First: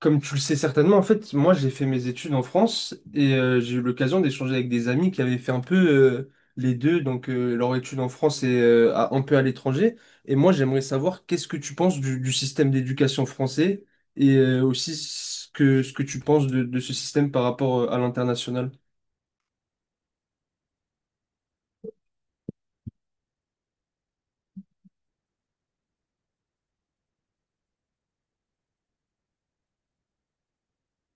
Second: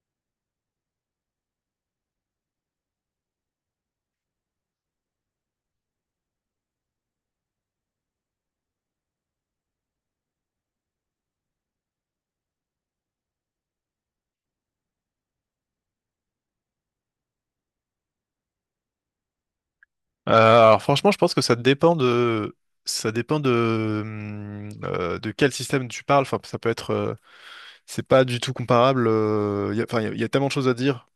Comme tu le sais certainement, en fait, moi j'ai fait mes études en France et j'ai eu l'occasion d'échanger avec des amis qui avaient fait un peu les deux, donc leur étude en France et un peu à l'étranger. Et moi j'aimerais savoir qu'est-ce que tu penses du système d'éducation français et aussi ce que tu penses de ce système par rapport à l'international. Alors franchement, je pense que ça dépend de quel système tu parles. Enfin, ça peut être c'est pas du tout comparable. Enfin, il y a tellement de choses à dire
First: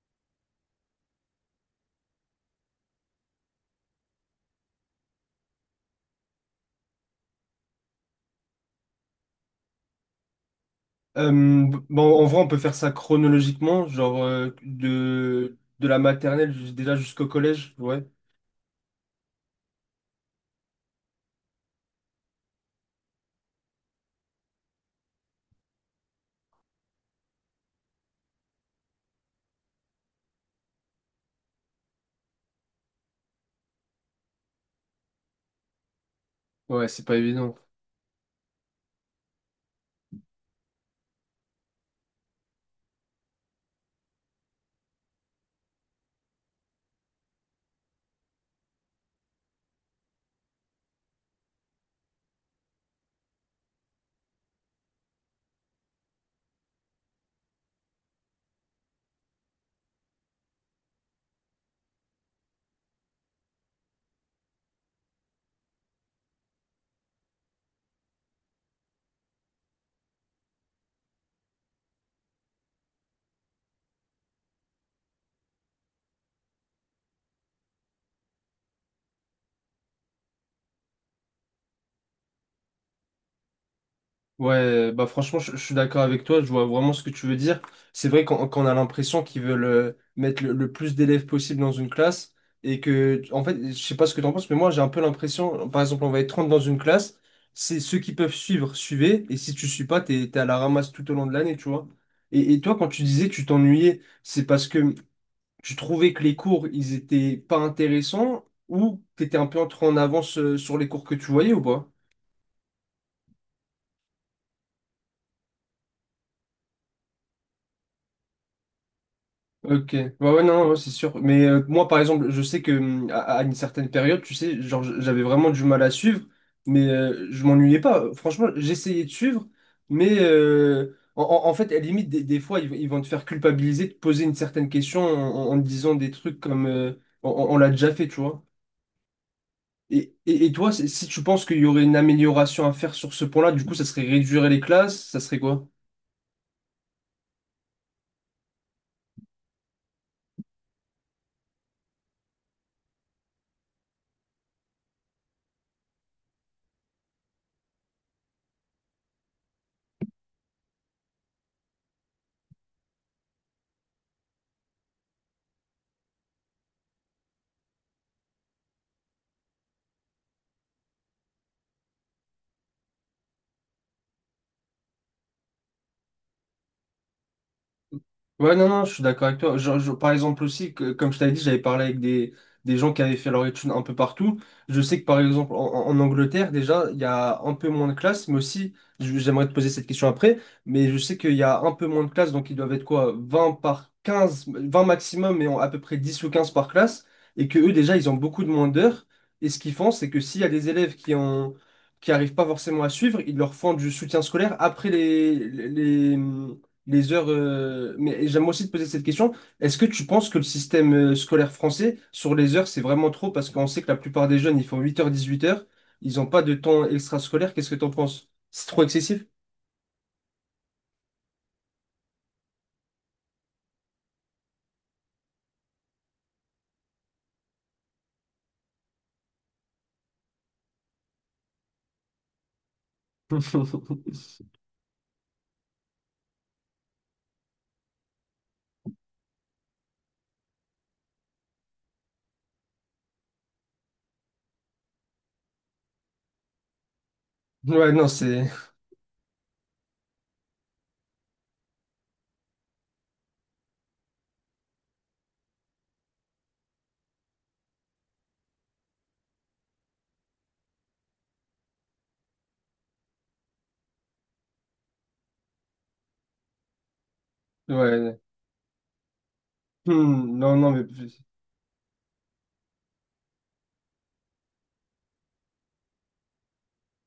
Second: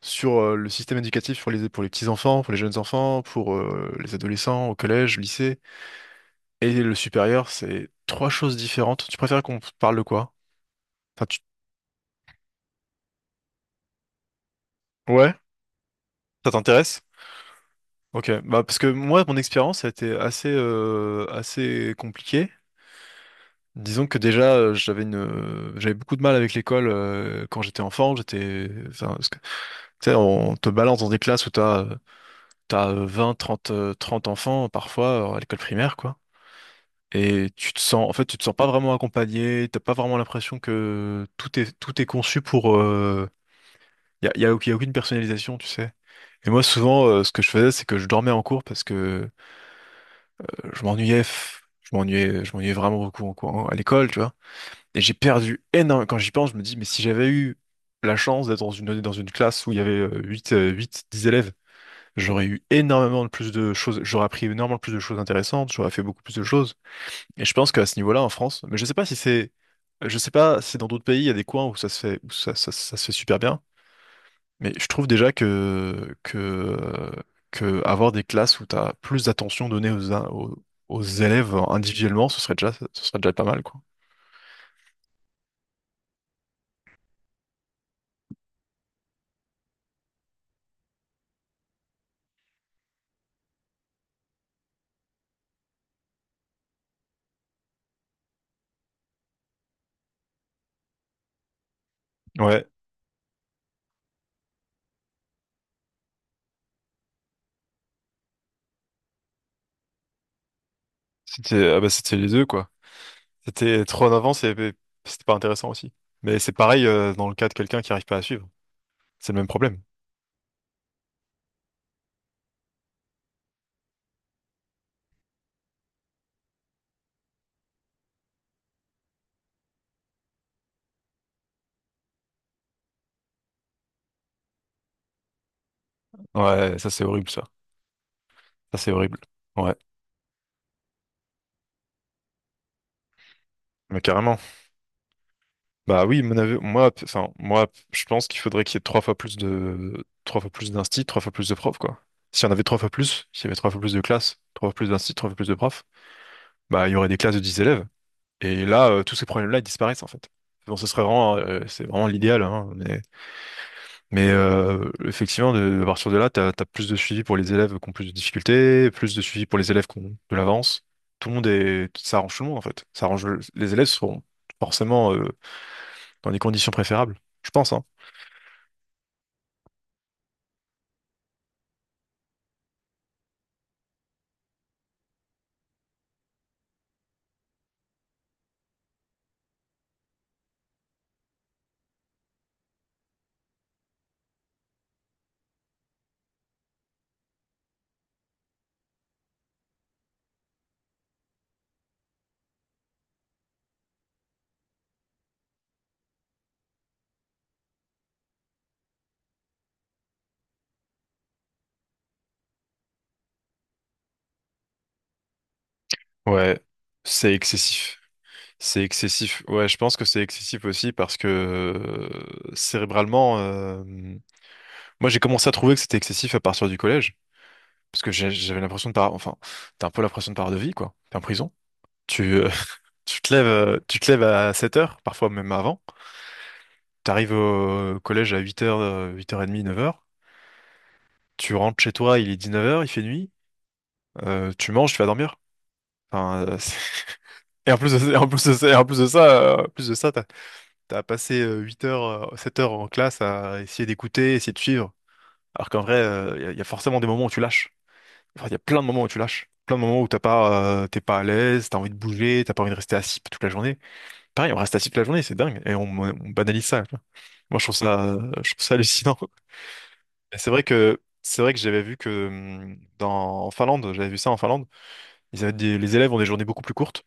sur le système éducatif pour les petits enfants, pour les jeunes enfants, pour les adolescents au collège, lycée et le supérieur. C'est trois choses différentes. Tu préfères qu'on parle de quoi? Enfin, Euh, bon, en vrai, on peut faire ça chronologiquement, genre ouais, de la ça maternelle déjà t'intéresse? jusqu'au collège, ouais. Ok, bah parce que moi, mon expérience a été assez compliquée. Disons que déjà, j'avais beaucoup de mal avec l'école quand j'étais enfant. Enfin, parce que, tu sais, on te balance dans des classes où t'as 20, 30 30 enfants parfois à l'école primaire, quoi. Ouais, c'est pas Et évident. tu te sens, en fait, tu te sens pas vraiment accompagné. T'as pas vraiment l'impression que tout est conçu pour. Y a aucune personnalisation, tu sais. Et moi, souvent, ce que je faisais, c'est que je dormais en cours parce que je m'ennuyais, f- je m'ennuyais vraiment beaucoup en cours, à l'école, tu vois. Et j'ai perdu énormément. Quand j'y pense, je me dis, mais si j'avais eu la chance d'être dans une classe où il y avait 8 10 élèves, j'aurais eu énormément de plus de choses, j'aurais appris énormément plus de choses intéressantes, j'aurais fait beaucoup plus de choses. Et je pense qu'à ce niveau-là, en France, mais je sais pas si dans d'autres pays, il y a des coins où ça se fait, ça se fait super bien, mais je trouve déjà que avoir des classes où tu as plus d'attention donnée aux élèves individuellement, ce serait déjà pas mal, quoi. Ouais, bah franchement, je suis d'accord avec toi, je vois vraiment ce que tu veux dire. C'est vrai qu'on a l'impression qu'ils veulent mettre le plus d'élèves possible dans une classe, et que, en fait, je sais pas ce que t'en penses, mais moi j'ai un peu l'impression, par exemple, on va être 30 dans une classe, c'est ceux qui peuvent suivre, suivez, et si tu suis pas, t'es à la ramasse tout au long de l'année, tu vois. Et Ouais, toi, quand tu disais que tu t'ennuyais, c'est parce que tu trouvais que les cours, ils étaient pas intéressants, ou t'étais un peu en trop en avance sur les cours que tu voyais ou pas? C'était les deux quoi. C'était trop en avance et c'était pas intéressant aussi. Mais c'est pareil dans le cas de quelqu'un qui arrive pas à suivre. C'est le même problème. Ok, ouais, ouais, non, ouais, c'est sûr. Mais moi, par exemple, je sais que à une certaine période, tu sais, genre, j'avais vraiment du mal à suivre, mais je m'ennuyais pas. Franchement, j'essayais de suivre, mais en fait, à la limite, des fois, ils vont te faire culpabiliser de poser une certaine question en disant des trucs comme Ouais, ça euh, c'est horrible on, ça. on- on l'a déjà fait, tu vois. Ça c'est horrible. Ouais, Et toi, si tu penses qu'il y aurait une amélioration à faire sur ce point-là, du coup, ça mais serait carrément. réduire les classes, ça serait quoi? Bah oui, mon avis- moi, p- enfin, moi, p- je pense qu'il faudrait qu'il y ait trois fois plus d'instit, trois fois plus de profs, quoi. Si on avait trois fois plus, s'il y avait trois fois plus de classes, trois fois plus d'instit, trois fois plus de profs, bah, il y aurait des classes de 10 élèves. Et là, tous ces problèmes-là, ils disparaissent, en fait. Bon, c'est vraiment l'idéal, hein, mais effectivement, à partir de là, t'as plus de suivi pour les élèves qui ont plus de difficultés, plus de suivi pour les élèves qui ont de l'avance. Tout le monde est, Ça arrange tout le monde, en fait. Les élèves seront forcément, dans des conditions préférables, je pense, hein. Ouais, non, non, je suis d'accord avec toi. Par exemple aussi, que, comme je t'avais dit, j'avais parlé avec des gens qui avaient fait leur étude un peu partout. Je sais que par exemple en Angleterre, déjà, il y a un peu moins de classes, mais aussi, j'aimerais te poser cette question après, mais je sais qu'il y a un peu moins de classes, donc ils doivent être quoi, 20 par 15, 20 maximum, mais en à peu près 10 ou 15 par classe, et que eux, déjà, ils ont beaucoup de moins d'heures. Et ce qu'ils font, c'est que s'il y a des élèves qui ont, qui arrivent pas forcément à suivre, ils leur font du soutien scolaire après les heures. Mais j'aime aussi te poser cette question. Est-ce que tu penses que le système scolaire français, sur les heures, c'est vraiment trop? Parce qu'on sait que la plupart des jeunes, ils font 8h-18h. Ils n'ont pas de Ouais, temps c'est extrascolaire. Qu'est-ce que tu en excessif. penses? C'est C'est trop excessif? excessif. Ouais, je pense que c'est excessif aussi parce que cérébralement, moi j'ai commencé à trouver que c'était excessif à partir du collège parce que j'ai- j'avais l'impression de par, enfin, t'as un peu l'impression de par de vie quoi. T'es en prison. Tu, euh, tu te lèves à 7 heures, parfois même avant. T'arrives au collège à 8 heures, 8h30, 9 heures. Tu rentres chez toi, il est 19 heures, il fait nuit, tu manges, tu vas dormir. Enfin. et en Ouais, plus de ça, non, et en plus c'est. de ça, et en plus de ça, t'as passé 8 heures, 7 heures en classe à essayer d'écouter, essayer de suivre. Alors qu'en vrai, il y a forcément des moments où tu lâches. Enfin, il y a plein de moments où tu lâches. Plein de moments où t'es pas à l'aise, t'as envie de bouger, t'as pas envie de rester assis toute la journée. Pareil, on reste assis toute la journée, c'est dingue. Et on banalise ça, quoi. Moi, Ouais. Je trouve ça hallucinant. Et Hmm, non, non, mais. C'est vrai que j'avais vu que en Finlande, j'avais vu ça en Finlande. Les élèves ont des journées beaucoup plus courtes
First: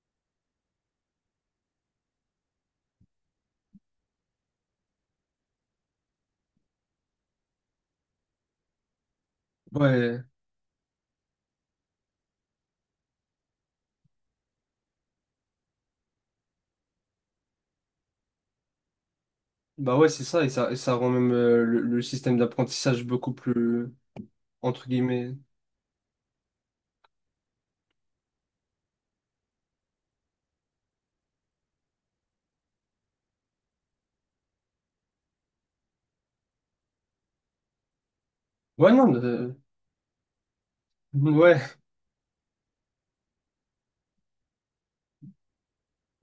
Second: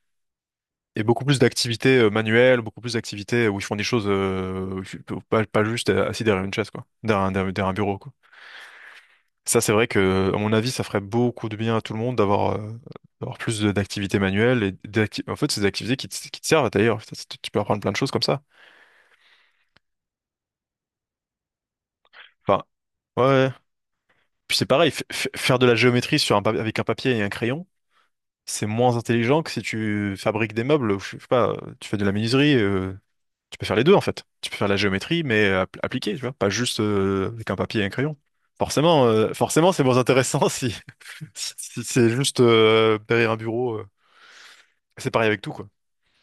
et beaucoup plus d'activités manuelles, beaucoup plus d'activités où ils font des choses pas juste assis derrière une chaise, quoi, derrière un bureau, quoi. Ça, c'est vrai Ouais. que, à mon avis, ça ferait beaucoup de bien à tout le monde d'avoir plus d'activités manuelles en fait, c'est des activités qui qui te servent d'ailleurs. Tu peux apprendre plein de choses comme ça. Bah ouais, c'est ça. Et ça rend même le système Enfin, d'apprentissage ouais. beaucoup Ouais. plus. Puis c'est Entre pareil, guillemets. faire de la géométrie sur avec un papier et un crayon, c'est moins intelligent que si tu fabriques des meubles, ou je sais pas, tu fais de la menuiserie. Tu peux faire les deux en fait. Tu peux faire la géométrie, mais appliquée, tu vois, pas juste avec un papier et un crayon. Ouais, non. Forcément, c'est moins intéressant Ouais. si c'est juste derrière un bureau. C'est pareil avec tout, quoi.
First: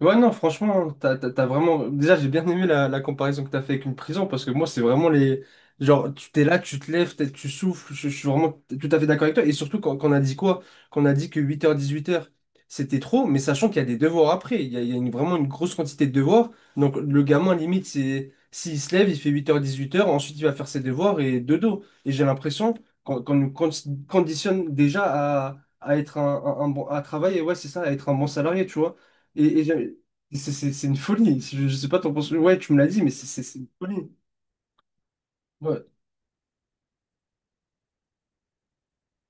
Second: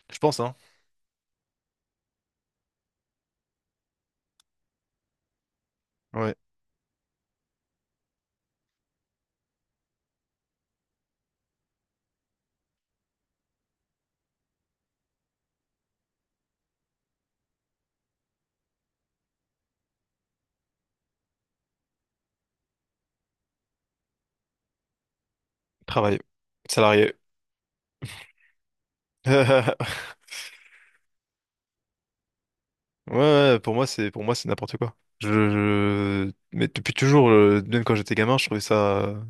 Ouais, Je non, pense, hein. franchement, t'as vraiment. Déjà, j'ai bien aimé la comparaison que t'as fait avec une prison parce que moi, c'est vraiment les. Genre, tu Ouais. t'es là, tu te lèves, tu souffles, je suis vraiment tout à fait d'accord avec toi. Et surtout, quand on a dit quoi? Quand on a dit que 8h-18h c'était trop, mais sachant qu'il y a des devoirs après. Il y a vraiment une grosse quantité de devoirs. Donc, le gamin, limite, c'est. S'il se lève, il fait 8h-18h, ensuite il va faire ses devoirs et dodo. Et j'ai l'impression qu'on nous conditionne déjà à être Travail. un bon. À Salarié. travailler, ouais, c'est ça, à être un bon salarié, tu vois. Et c'est une folie. Je sais pas, t'en penses. Ouais, tu me l'as dit, mais Ouais, c'est c'est- ouais, c'est une folie. pour moi, c'est n'importe quoi. Ouais. Mais depuis toujours, même quand j'étais gamin, je trouvais ça.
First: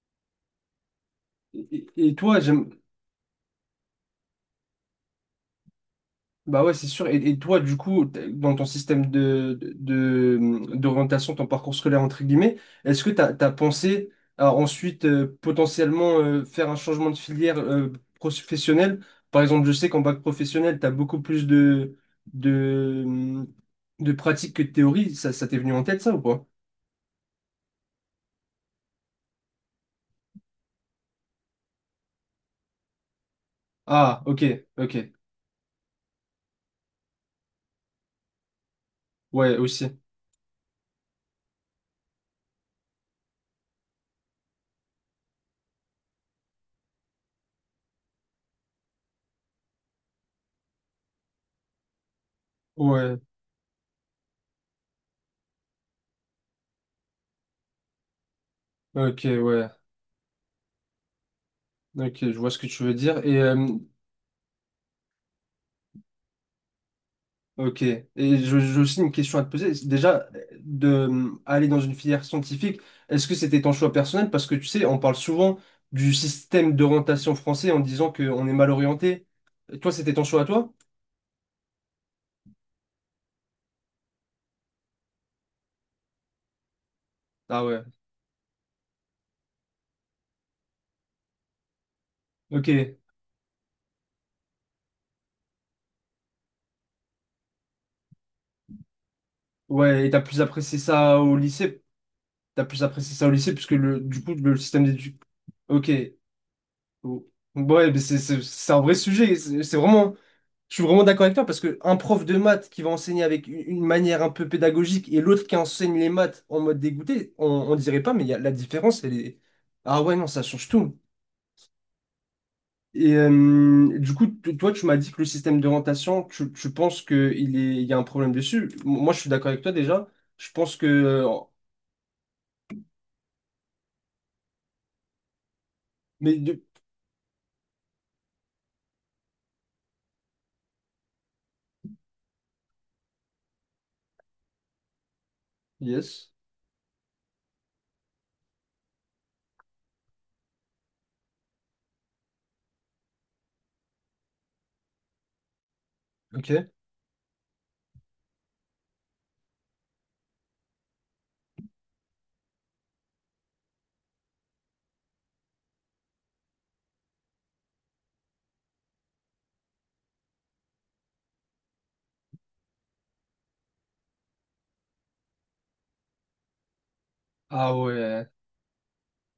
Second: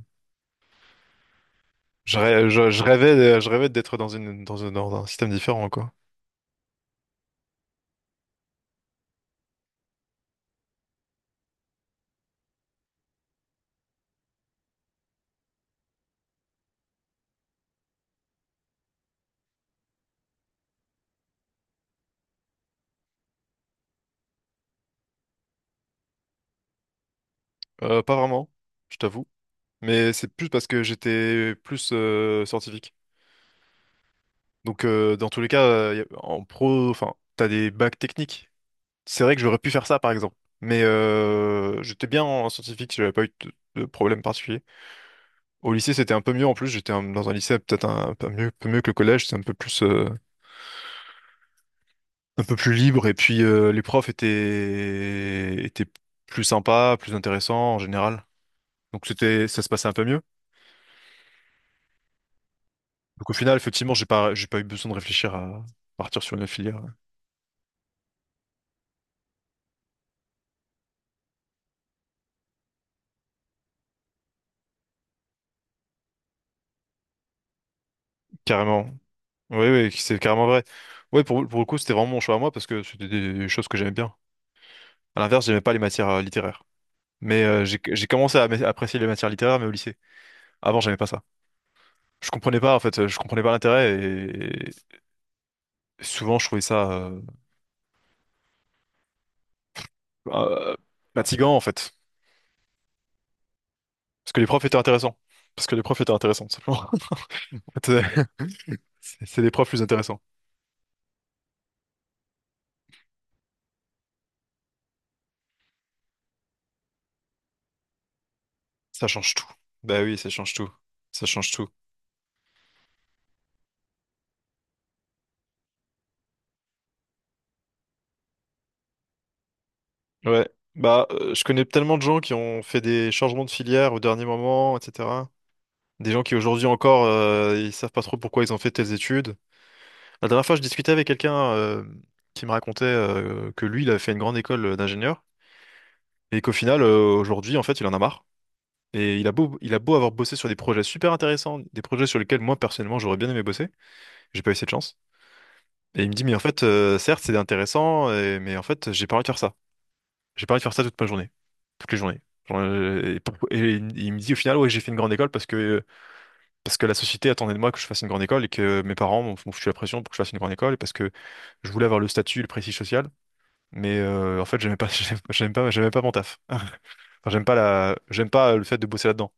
Et Je, toi, rê- j'aime. je rêvais, Je rêvais d'être dans un système différent, quoi. Bah ouais, c'est sûr. Et toi, du coup, dans ton système d'orientation, ton parcours scolaire, entre guillemets, est-ce que t'as pensé à ensuite potentiellement faire un changement de filière professionnelle? Par exemple, je sais qu'en bac professionnel, t'as beaucoup plus de, hum, de pratiques que de théories. Ça t'est venu en tête, ça ou pas? Pas vraiment, je t'avoue. Mais c'est plus parce que j'étais plus scientifique. Ah, ok, Donc ok. Dans tous les cas, y a- en pro, enfin, t'as des bacs techniques. C'est vrai que j'aurais Ouais, pu faire ça aussi. par exemple. Mais j'étais bien en scientifique, j'avais pas eu de problème particulier. Au lycée, c'était un peu mieux en plus. Dans un lycée peut-être un peu mieux, que le collège. C'est un peu plus libre. Et Ouais. puis les profs étaient plus sympas, plus intéressants en général. Donc Ok, c'était, ça se ouais. passait un peu mieux. Ok, je vois ce que tu veux dire. Donc au Et final, effectivement, j'ai pas eu besoin de réfléchir à partir sur une filière. Ouais. ok. J'ai aussi une question à te poser. C'est. Déjà, de aller dans une filière scientifique, est-ce que c'était ton choix personnel? Parce que tu sais, on parle souvent du système d'orientation français en disant qu'on est mal Carrément. orienté. Oui, Et oui, toi, c'était c'est ton choix à carrément vrai. toi? Oui, pour le coup, c'était vraiment mon choix à moi parce que c'était des choses que j'aimais bien. À l'inverse, j'aimais pas les matières littéraires. Mais Ah j'ai ouais. j'ai commencé à apprécier les matières littéraires, mais au lycée. Avant, j'aimais pas ça. Je comprenais pas, en Ok. fait, je comprenais pas l'intérêt et souvent, je trouvais ça Ouais, et t'as plus euh, apprécié ça au fatigant, en lycée? fait. T'as plus apprécié ça au lycée puisque le, du Parce coup, que les le profs étaient système intéressants. d'éducation. Parce que les Ok. profs étaient intéressants, tout simplement. Ouais, mais C'est c'est un vrai sujet. c'est les C'est profs c'est plus vraiment. intéressants. Je suis vraiment d'accord avec toi parce que un prof de maths qui va enseigner avec une manière un peu pédagogique et l'autre qui enseigne les maths en mode dégoûté, on dirait pas, mais il y a, la différence, Ça elle change est. tout. Bah Ah ouais, oui, non, ça ça change change tout. tout. Ça change tout. Et du coup, toi, tu m'as dit que le système d'orientation, tu penses qu'il est, il y a un problème dessus. Moi, je suis d'accord avec toi déjà. Ouais. Je pense que. Bah, je connais tellement de gens qui ont fait des changements de filière au dernier moment, etc. Des gens qui Mais. Aujourd'hui encore, ils savent pas trop pourquoi ils ont fait telles études. La dernière fois, je discutais avec quelqu'un qui me racontait que lui, il avait fait une grande école d'ingénieur Yes. et qu'au final, aujourd'hui, en fait, il en a marre. Et il a beau avoir bossé sur des projets super intéressants, des projets sur lesquels moi, personnellement, j'aurais bien aimé bosser. J'ai pas eu cette chance. Et il me dit, mais en fait, Ok. Certes, c'est intéressant, mais en fait, j'ai pas envie de faire ça. J'ai pas envie de faire ça toute ma journée. Toutes les journées. Genre, il me dit au final, ouais, j'ai fait une grande école parce que la société attendait de moi que je fasse une grande école et que mes parents m'ont foutu la pression pour que je fasse une grande école et parce que je voulais avoir le statut, le prestige social. Mais en fait, j'aimais pas, j'aimais pas mon taf. Enfin, Ah ouais. j'aime pas le fait de bosser là-dedans.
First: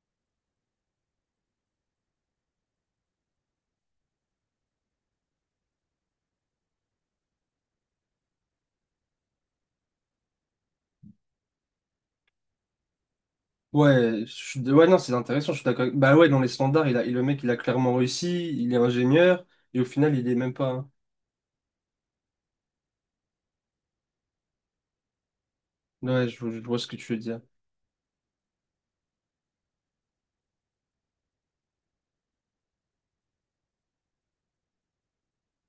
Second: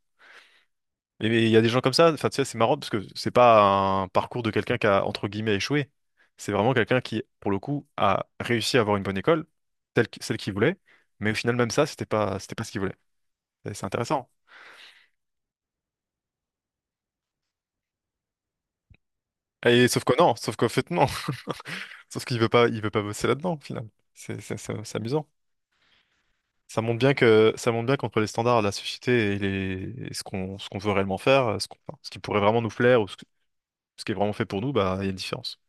Mais il y a des gens comme ça, enfin, tu sais, c'est marrant parce que c'est pas un parcours de quelqu'un qui a, entre guillemets, échoué. C'est vraiment quelqu'un qui, pour le coup, a réussi à avoir une bonne école, celle qu'il voulait, mais au final, même ça, c'était pas ce qu'il voulait. Et c'est Ouais, intéressant. Ouais, non, c'est intéressant, je suis d'accord. Bah ouais, dans les standards, il le mec, il a clairement réussi, il est ingénieur, et au Et sauf que final, il non, est même sauf qu'en pas, hein. fait, non. Sauf qu'il veut pas bosser là-dedans, au final. C'est amusant. Ouais, je vois ce que tu veux dire. Ça montre bien qu'entre les standards de la société et ce qu'on, veut réellement faire, enfin, ce qui pourrait vraiment nous plaire ou ce qui est vraiment fait pour nous, bah, il y a une différence.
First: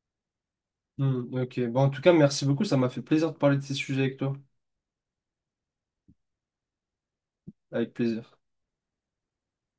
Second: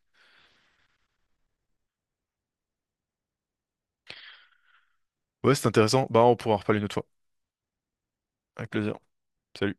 Hmm, ok. Bon, en tout cas, merci beaucoup. Ça m'a fait plaisir de parler de ces sujets avec toi. Ouais, c'est intéressant. Bah, on pourra en reparler une autre fois. Avec plaisir. Avec plaisir. Salut.